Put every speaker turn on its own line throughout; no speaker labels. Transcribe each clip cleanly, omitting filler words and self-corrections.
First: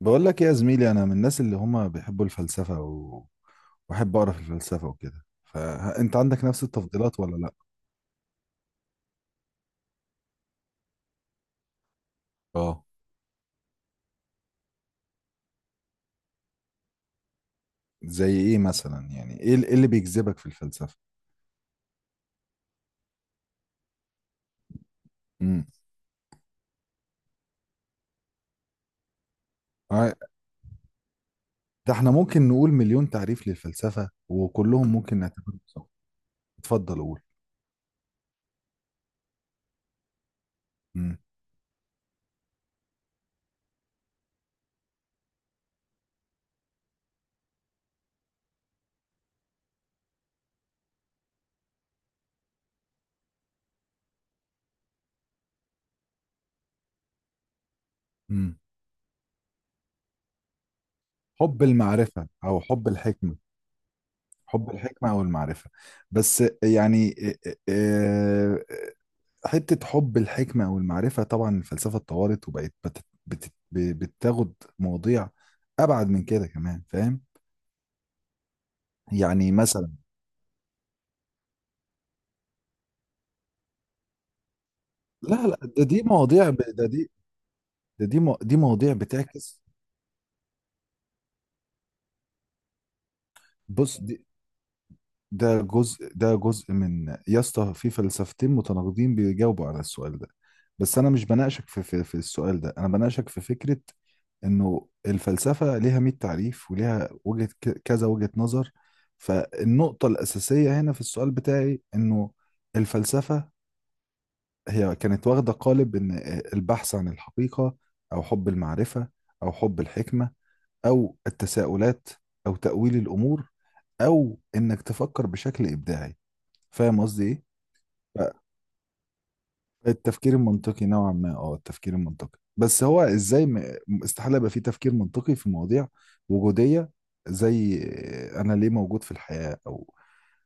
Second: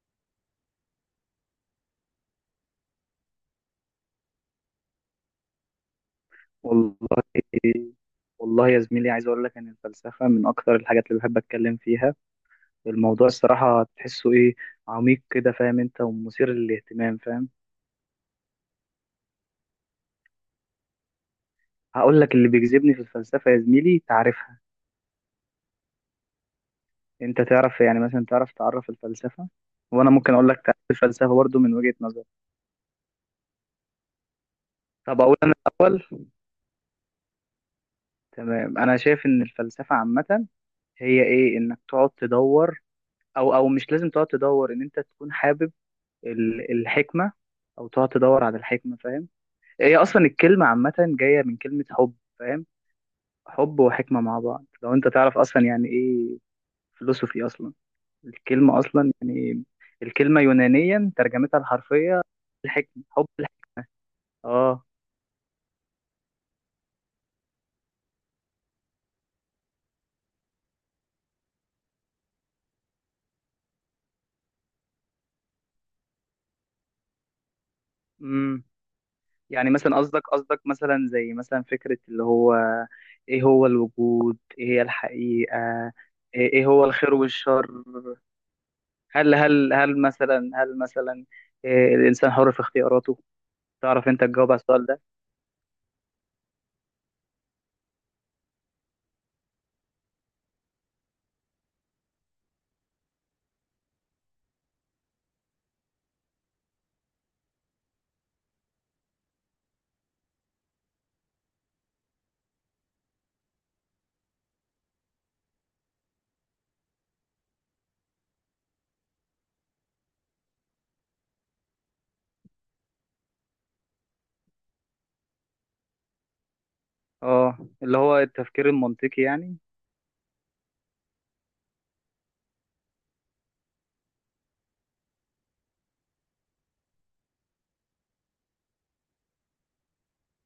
بقول لك إيه يا زميلي؟ انا من الناس اللي هم بيحبوا الفلسفه واحب اقرا في الفلسفه وكده. فانت عندك نفس
والله
التفضيلات ولا لا؟
والله. يا زميلي، عايز اقول لك ان الفلسفه من اكتر الحاجات اللي بحب اتكلم فيها.
اه.
الموضوع الصراحه تحسه ايه، عميق كده، فاهم انت، ومثير للاهتمام، فاهم.
زي ايه مثلا؟ يعني ايه إيه اللي بيجذبك في الفلسفه؟
هقول لك اللي بيجذبني في الفلسفه يا زميلي، تعرفها.
امم
انت تعرف، يعني مثلا تعرف الفلسفه، وانا
آه،
ممكن اقول لك تعرف الفلسفه برضو من
ده
وجهه
احنا
نظري.
ممكن نقول مليون تعريف للفلسفه وكلهم ممكن
طب اقول انا
نعتبرهم صح.
الاول.
اتفضل قول.
تمام، انا شايف ان الفلسفه عامه
امم
هي ايه، انك تقعد تدور، او مش لازم تقعد تدور، ان انت تكون حابب الحكمه، او تقعد تدور على الحكمه، فاهم. هي اصلا الكلمه عامه جايه من كلمه حب، فاهم. حب وحكمه مع بعض، لو انت تعرف اصلا يعني ايه فلسفي اصلا،
امم
الكلمه اصلا يعني إيه؟ الكلمه يونانيا ترجمتها
حب
الحرفيه
المعرفه او حب
الحكمه، حب
الحكمه.
الحكمه.
حب
اه.
الحكمه او المعرفه. بس يعني حتة حب الحكمة والمعرفة، طبعا الفلسفة اتطورت وبقت بتاخد مواضيع أبعد من كده كمان، فاهم؟
امم
يعني
يعني
مثلا،
مثلا، قصدك مثلا، زي مثلا فكره اللي هو ايه هو الوجود، ايه هي
لا لا،
الحقيقه،
دي مواضيع
ايه
ب...
إيه هو
ده دي
الخير والشر،
ده دي مو... دي مواضيع
هل
بتعكس.
هل هل مثلا هل مثلا إيه، الانسان حر في اختياراته؟
بص،
تعرف انت
دي
تجاوب على السؤال ده؟
ده جزء من، يا اسطى، في فلسفتين متناقضين بيجاوبوا على السؤال ده. بس أنا مش بناقشك في السؤال ده، أنا بناقشك في فكرة انه الفلسفه ليها 100 تعريف وليها وجهه كذا وجهه نظر. فالنقطه الاساسيه هنا في السؤال بتاعي انه الفلسفه هي كانت واخده قالب ان البحث عن الحقيقه، او حب المعرفه، او حب الحكمه، او التساؤلات، او تاويل الامور، او انك تفكر بشكل ابداعي. فاهم قصدي ايه؟
اه، اللي هو التفكير المنطقي يعني.
التفكير المنطقي نوعا ما، اه التفكير المنطقي، بس هو ازاي استحالة يبقى فيه تفكير منطقي في مواضيع وجودية، زي انا ليه موجود في الحياة، او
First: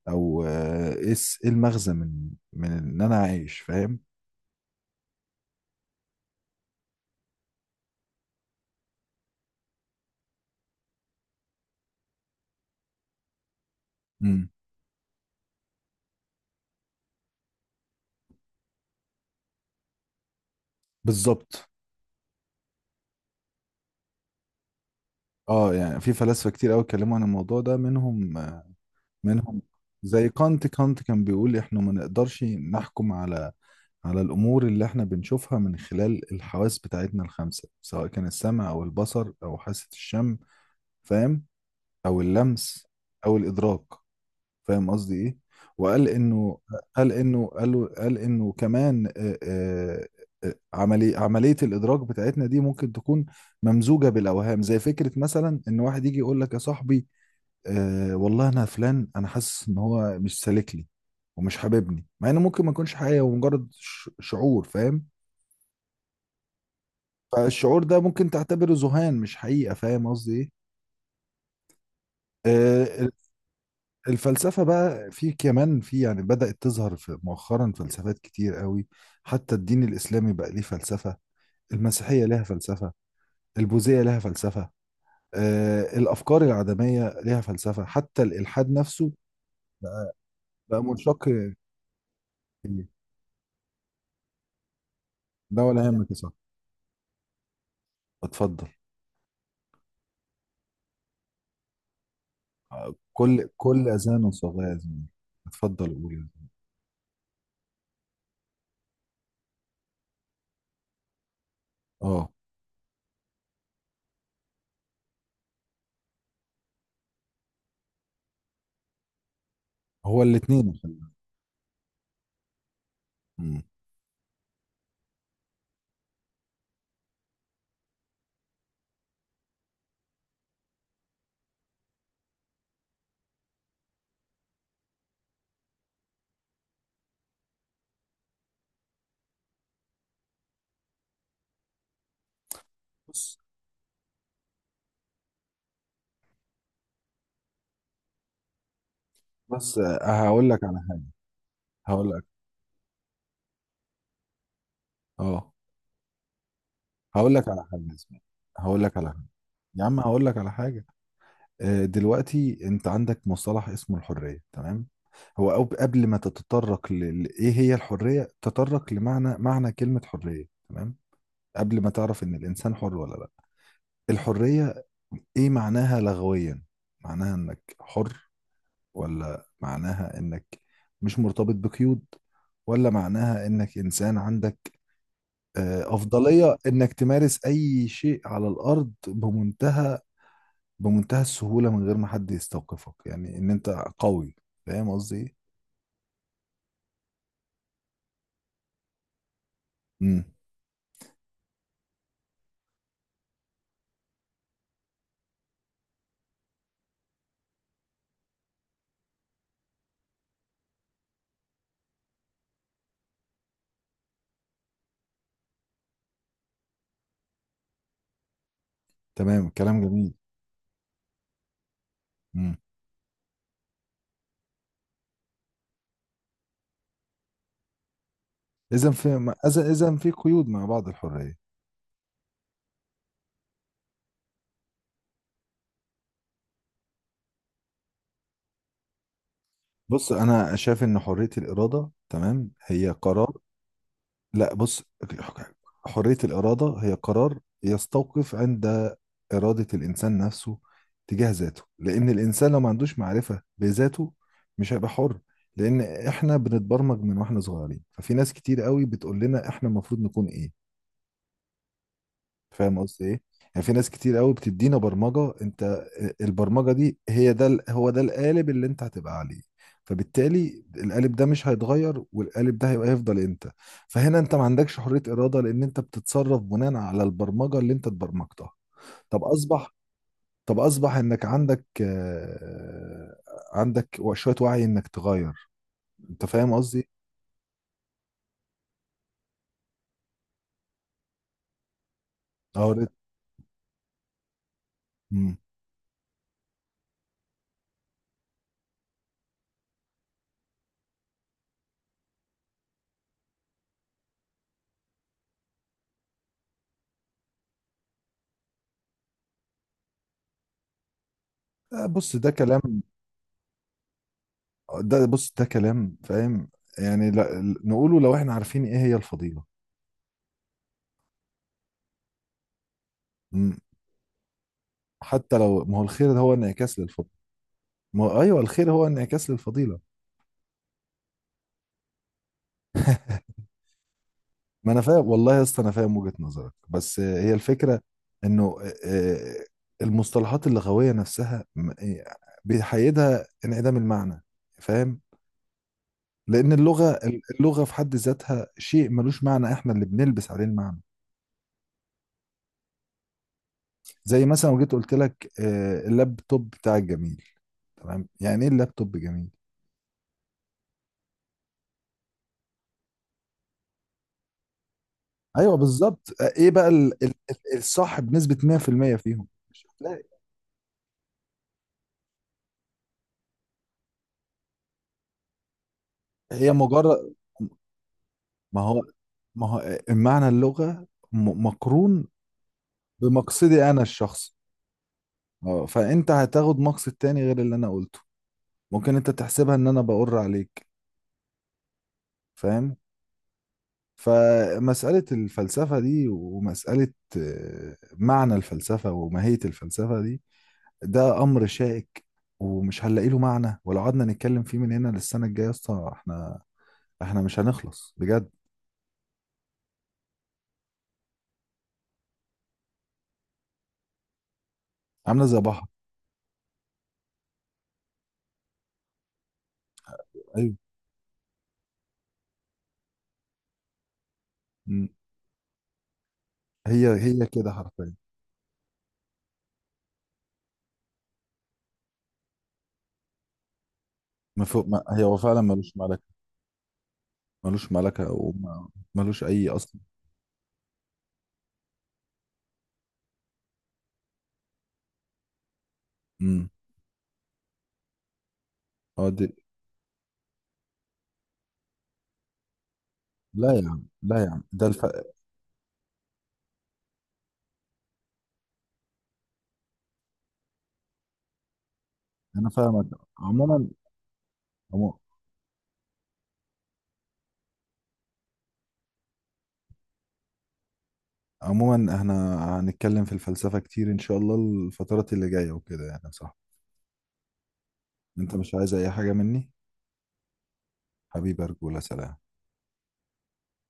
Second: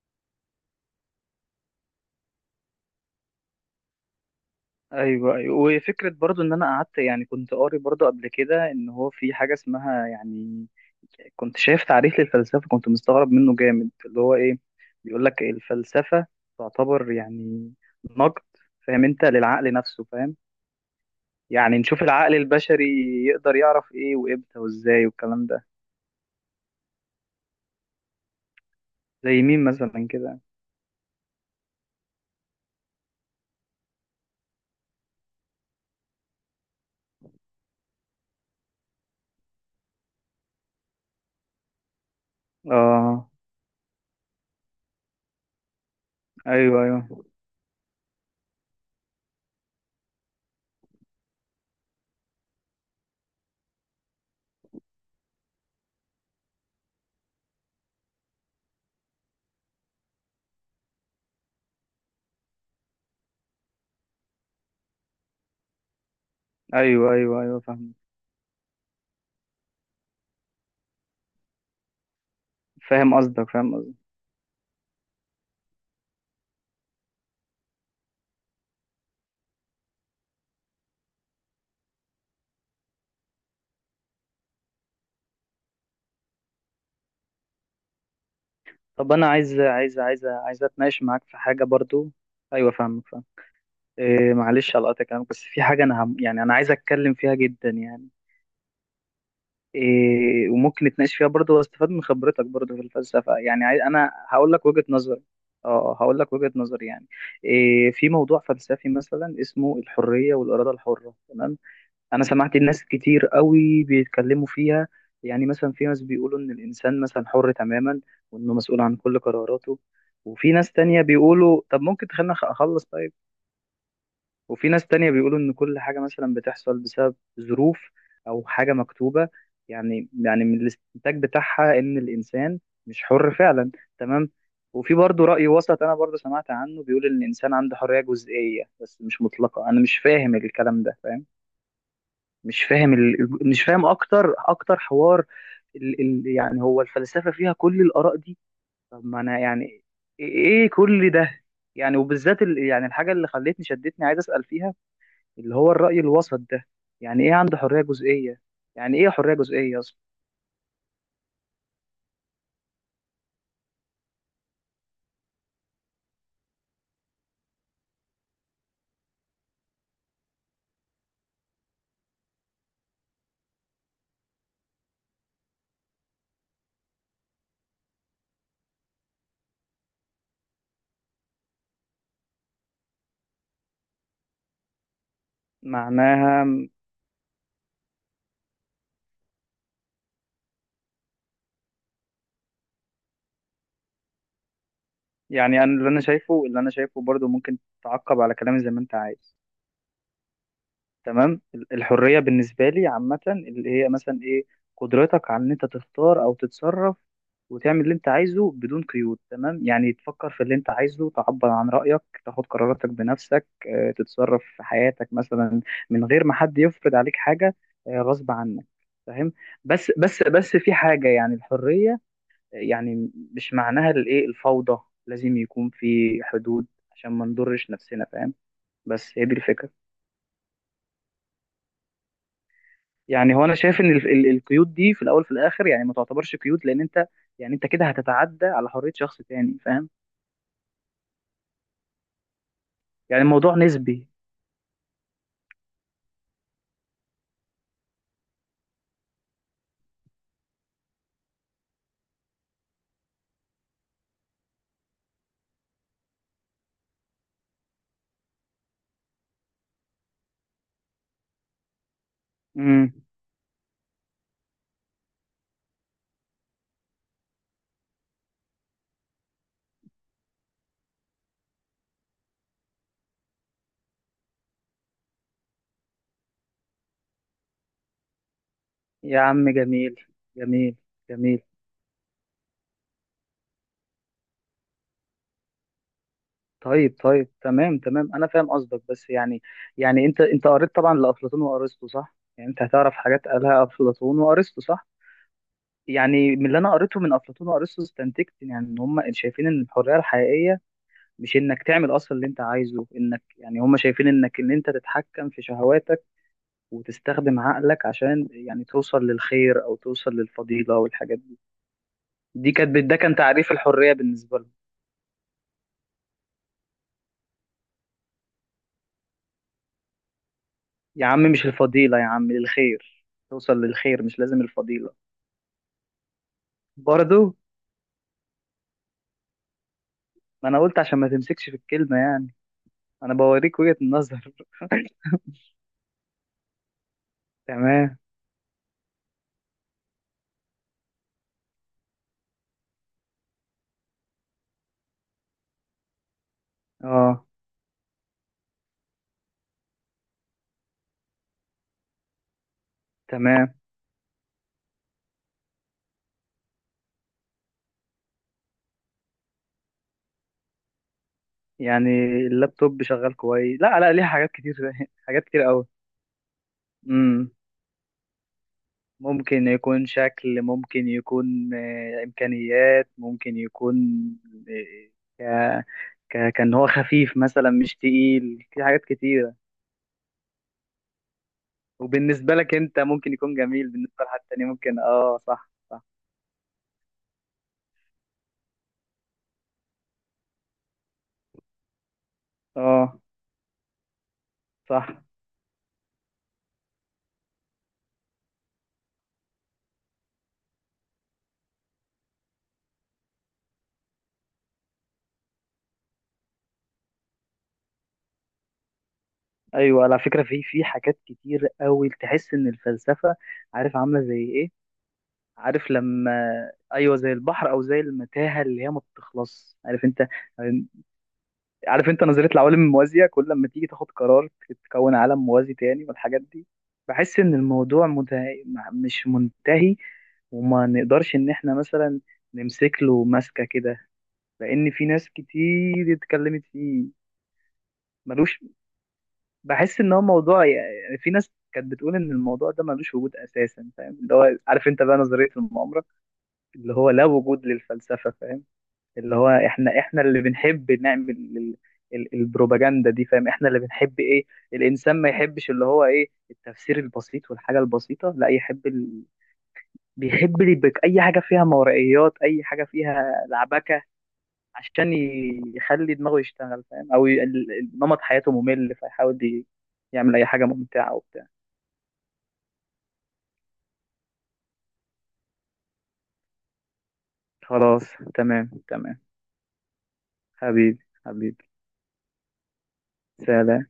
او آه، ايه إيه المغزى من ان انا عايش، فاهم؟
ايوه، ايوه، وفكره برضو ان انا قعدت، يعني كنت قاري برضو قبل كده ان هو في حاجه اسمها يعني، كنت شايف تعريف للفلسفه كنت مستغرب منه جامد، اللي هو
امم.
ايه، بيقول لك الفلسفه تعتبر يعني نقد، فاهم انت، للعقل نفسه، فاهم.
بالظبط.
يعني نشوف العقل البشري يقدر يعرف ايه وامتى وازاي والكلام ده.
اه، يعني في فلاسفة كتير قوي اتكلموا عن الموضوع ده، منهم
زي
منهم
مين مثلا
زي
كده؟
كان بيقول احنا ما نقدرش نحكم على على الأمور اللي احنا بنشوفها من خلال الحواس بتاعتنا الخمسة، سواء كان السمع أو البصر أو حاسة الشم، فاهم، أو اللمس
اه.
أو الإدراك. فاهم قصدي إيه؟ وقال إنه
ايوه،
قال
ايوه،
إنه قال قال إنه كمان عملية الإدراك بتاعتنا دي ممكن تكون ممزوجة بالأوهام، زي فكرة مثلا إن واحد يجي يقول لك: يا صاحبي، آه والله، أنا فلان، أنا حاسس إن هو مش سالك لي ومش حاببني، مع إنه ممكن ما يكونش حقيقة ومجرد شعور، فاهم؟
ايوه، ايوه، ايوه.
فالشعور
فاهم،
ده ممكن تعتبره ذهان مش حقيقة. فاهم قصدي ايه؟ آه،
فاهم قصدك، فاهم.
الفلسفة بقى في كمان في، يعني بدأت تظهر في مؤخرا فلسفات كتير قوي. حتى الدين الإسلامي بقى ليه فلسفة، المسيحية لها فلسفة، البوذية لها فلسفة، الأفكار العدمية لها فلسفة، حتى الإلحاد نفسه
طب انا عايز
بقى
اتناقش
منشق
معاك في
فيه.
حاجه برضو. ايوه فاهمك، فاهم. إيه، معلش على قطع كلامك، بس في
ده
حاجه
ولا
انا
يهمك يا
هم،
صاحبي،
يعني انا عايز اتكلم فيها جدا يعني،
اتفضل.
إيه، وممكن نتناقش فيها برضو واستفاد من خبرتك برضو في الفلسفه،
كل
يعني عايز،
كل
انا
أذان
هقول
صاغية
لك
يا
وجهه
زميلي،
نظري. اه،
اتفضل قول يا
هقول لك
زميلي.
وجهه نظري يعني، إيه، في موضوع فلسفي مثلا اسمه الحريه والاراده الحره، تمام. انا
اه.
سمعت الناس كتير قوي بيتكلموا فيها، يعني مثلا في ناس بيقولوا ان الانسان مثلا حر تماما، وانه مسؤول عن كل قراراته.
هو
وفي ناس
الاتنين خلي
تانية
بالك.
بيقولوا طب ممكن تخلينا اخلص، طيب.
مم.
وفي ناس تانية بيقولوا ان كل حاجة مثلا بتحصل بسبب ظروف او حاجة مكتوبة، يعني من الاستنتاج بتاعها ان الانسان مش حر فعلا، تمام. وفي برضه رأي وسط انا برضه سمعت عنه، بيقول ان الانسان عنده حرية جزئية بس مش مطلقة، انا مش فاهم الكلام ده، فاهم. مش فاهم
بص.
مش فاهم اكتر حوار، يعني هو الفلسفه فيها كل الاراء دي، طب ما انا
بس
يعني ايه
هقول لك
إيه
على حاجة.
كل ده، يعني
هقول لك.
وبالذات يعني الحاجه اللي خلتني شدتني عايز اسال فيها
اه.
اللي هو الراي الوسط ده، يعني ايه
هقول لك
عنده
على
حريه
حاجه اسمها،
جزئيه،
هقول لك
يعني ايه
على حاجه،
حريه جزئيه
يا
اصلا
عم هقول لك على حاجه. دلوقتي انت عندك مصطلح اسمه الحريه، تمام؟ هو قبل ما تتطرق ل ايه هي الحريه، تطرق لمعنى معنى كلمه حريه، تمام. قبل ما تعرف ان الانسان حر ولا لا، الحريه ايه معناها لغويا؟ معناها انك حر، ولا معناها انك مش مرتبط بقيود، ولا معناها انك انسان عندك
معناها؟
أفضلية إنك تمارس أي شيء على الأرض بمنتهى بمنتهى السهولة، من غير ما حد يستوقفك، يعني إن أنت قوي. فاهم قصدي إيه؟
يعني انا اللي انا شايفه برضو، ممكن تعقب على كلامي زي ما انت عايز،
امم.
تمام. الحريه بالنسبه لي عامه اللي هي مثلا ايه، قدرتك على ان انت تختار او تتصرف وتعمل اللي انت عايزه بدون قيود، تمام، يعني تفكر في اللي انت عايزه، تعبر عن رايك، تاخد قراراتك بنفسك، تتصرف في حياتك مثلا من غير ما حد يفرض عليك حاجه غصب عنك، فاهم.
تمام، كلام
بس
جميل.
بس بس في حاجه، يعني الحريه
امم.
يعني مش معناها الايه، الفوضى، لازم يكون في حدود عشان ما نضرش نفسنا، فاهم.
إذا
بس هي دي
في
الفكره،
إذا في قيود مع بعض الحرية.
يعني هو انا شايف ان القيود دي في الاول في الاخر يعني ما تعتبرش قيود، لان انت يعني انت كده هتتعدى على حرية شخص تاني، فاهم.
بص، أنا شايف إن حرية الإرادة، تمام، هي
يعني
قرار.
الموضوع نسبي.
لا بص، حرية الإرادة هي قرار يستوقف عند إرادة الإنسان نفسه تجاه ذاته. لأن الإنسان لو ما عندوش معرفة بذاته مش هيبقى حر. لأن إحنا بنتبرمج من وإحنا صغيرين، ففي ناس كتير قوي بتقول لنا إحنا المفروض نكون إيه. فاهم
امم
قصدي ايه؟ يعني في ناس كتير قوي بتدينا برمجة. انت البرمجة دي هي هو ده القالب اللي انت هتبقى عليه. فبالتالي القالب ده مش هيتغير، والقالب ده هيفضل انت. فهنا انت ما عندكش حرية إرادة، لان انت بتتصرف بناء على البرمجة اللي انت اتبرمجتها.
يا
طب
عم،
اصبح
جميل،
طب
جميل،
اصبح انك
جميل.
عندك عندك شوية وعي انك تغير انت، فاهم قصدي؟
طيب، طيب، تمام، تمام، انا فاهم قصدك، بس يعني يعني انت قريت طبعا لافلاطون وارسطو صح، يعني انت
اه.
هتعرف حاجات قالها افلاطون وارسطو صح.
مم.
يعني من اللي انا قريته من افلاطون وارسطو استنتجت يعني ان هم شايفين ان الحريه الحقيقيه مش انك تعمل اصلا اللي انت عايزه، انك يعني هم شايفين انك ان انت تتحكم في شهواتك وتستخدم عقلك عشان يعني توصل للخير او توصل للفضيله والحاجات دي،
بص ده
دي كانت
كلام،
ده كان تعريف الحريه بالنسبه لهم.
ده كلام، فاهم؟ يعني لا نقوله لو احنا عارفين ايه هي الفضيلة.
يا عم مش الفضيله يا عم، الخير. توصل
م-
للخير مش لازم الفضيله.
حتى لو، ما هو الخير ده هو انعكاس للفضيلة.
برضو،
ما هو ايوه، الخير هو انعكاس للفضيلة.
ما انا قلت عشان ما تمسكش في الكلمه يعني، انا بوريك وجهه النظر
ما انا فاهم والله يا اسطى، انا فاهم وجهة نظرك، بس هي الفكرة
تمام.
انه آه، المصطلحات اللغوية نفسها بيحيدها انعدام المعنى، فاهم؟ لان اللغة،
اه،
اللغة في حد ذاتها شيء ملوش معنى، احنا اللي بنلبس عليه المعنى.
تمام،
زي مثلا لو جيت قلت لك اللابتوب بتاع الجميل، تمام، يعني ايه اللابتوب جميل؟
يعني اللابتوب شغال كويس، لا، لا، ليه حاجات كتير حاجات كتير
ايوه بالظبط. ايه بقى
قوي.
الصح بنسبة 100% فيهم؟
ممكن
مش
يكون
هتلاقي.
شكل، ممكن يكون إمكانيات، ممكن يكون آه، آه، ك ك
هي
كان هو
مجرد،
خفيف مثلا مش تقيل
ما
في
هو
حاجات كتيرة.
ما هو آه، معنى اللغة مقرون
وبالنسبة لك أنت ممكن يكون جميل،
بمقصدي انا
بالنسبة لحد
الشخصي.
تاني ممكن صح،
اه،
صح،
فانت هتاخد مقصد تاني غير اللي انا قلته، ممكن انت تحسبها ان انا بقر عليك، فاهم؟
آه صح.
فمسألة الفلسفة دي، ومسألة معنى الفلسفة وماهية الفلسفة دي، ده امر شائك ومش هنلاقي له معنى. ولو قعدنا نتكلم فيه من هنا للسنه الجايه يا اسطى، احنا مش هنخلص بجد.
أيوة على فكرة، في حاجات كتير أوي تحس إن الفلسفة، عارف، عاملة زي إيه،
عامله زي بحر.
عارف لما، أيوة زي البحر أو زي المتاهة اللي هي ما بتخلص، عارف أنت،
ايوه.
عارف انت نظريه العوالم الموازيه، كل لما تيجي تاخد قرار
م.
تكون عالم موازي تاني والحاجات دي.
هي
بحس
هي
ان
كده
الموضوع
حرفيا.
مش منتهي، وما نقدرش ان احنا مثلا نمسك له ماسكه كده،
ما فوق
لان
ما
في
هي
ناس
هو فعلا ملوش
كتير
ملكه.
اتكلمت فيه،
ملوش ملكه
ملوش.
وملوش اي اصلا.
بحس ان هو موضوع يعني، في ناس كانت بتقول ان الموضوع ده ملوش وجود اساسا، فاهم، اللي هو، عارف انت، بقى نظريه المؤامره،
امم.
اللي هو لا وجود للفلسفه، فاهم.
هو
اللي هو
دي،
احنا اللي بنحب نعمل البروباجندا دي، فاهم، احنا
لا
اللي
يا عم،
بنحب
لا
ايه،
يا عم،
الانسان ما يحبش اللي هو ايه، التفسير البسيط والحاجه البسيطه، لا يحب بيحب اي حاجه فيها مورائيات، اي
انا
حاجه
فاهمك.
فيها
عموما،
لعبكه عشان
عمو-
يخلي دماغه يشتغل، فاهم. او نمط حياته ممل فيحاول يعمل اي حاجه ممتعه وبتاع.
عموما احنا هنتكلم في الفلسفه كتير ان شاء الله الفترات اللي جايه وكده، يعني صح؟
خلاص،
انت
تمام،
مش عايز اي
تمام.
حاجه مني؟
حبيبي،
حبيبي،
حبيبي.
ارجوله، سلام.
سلام.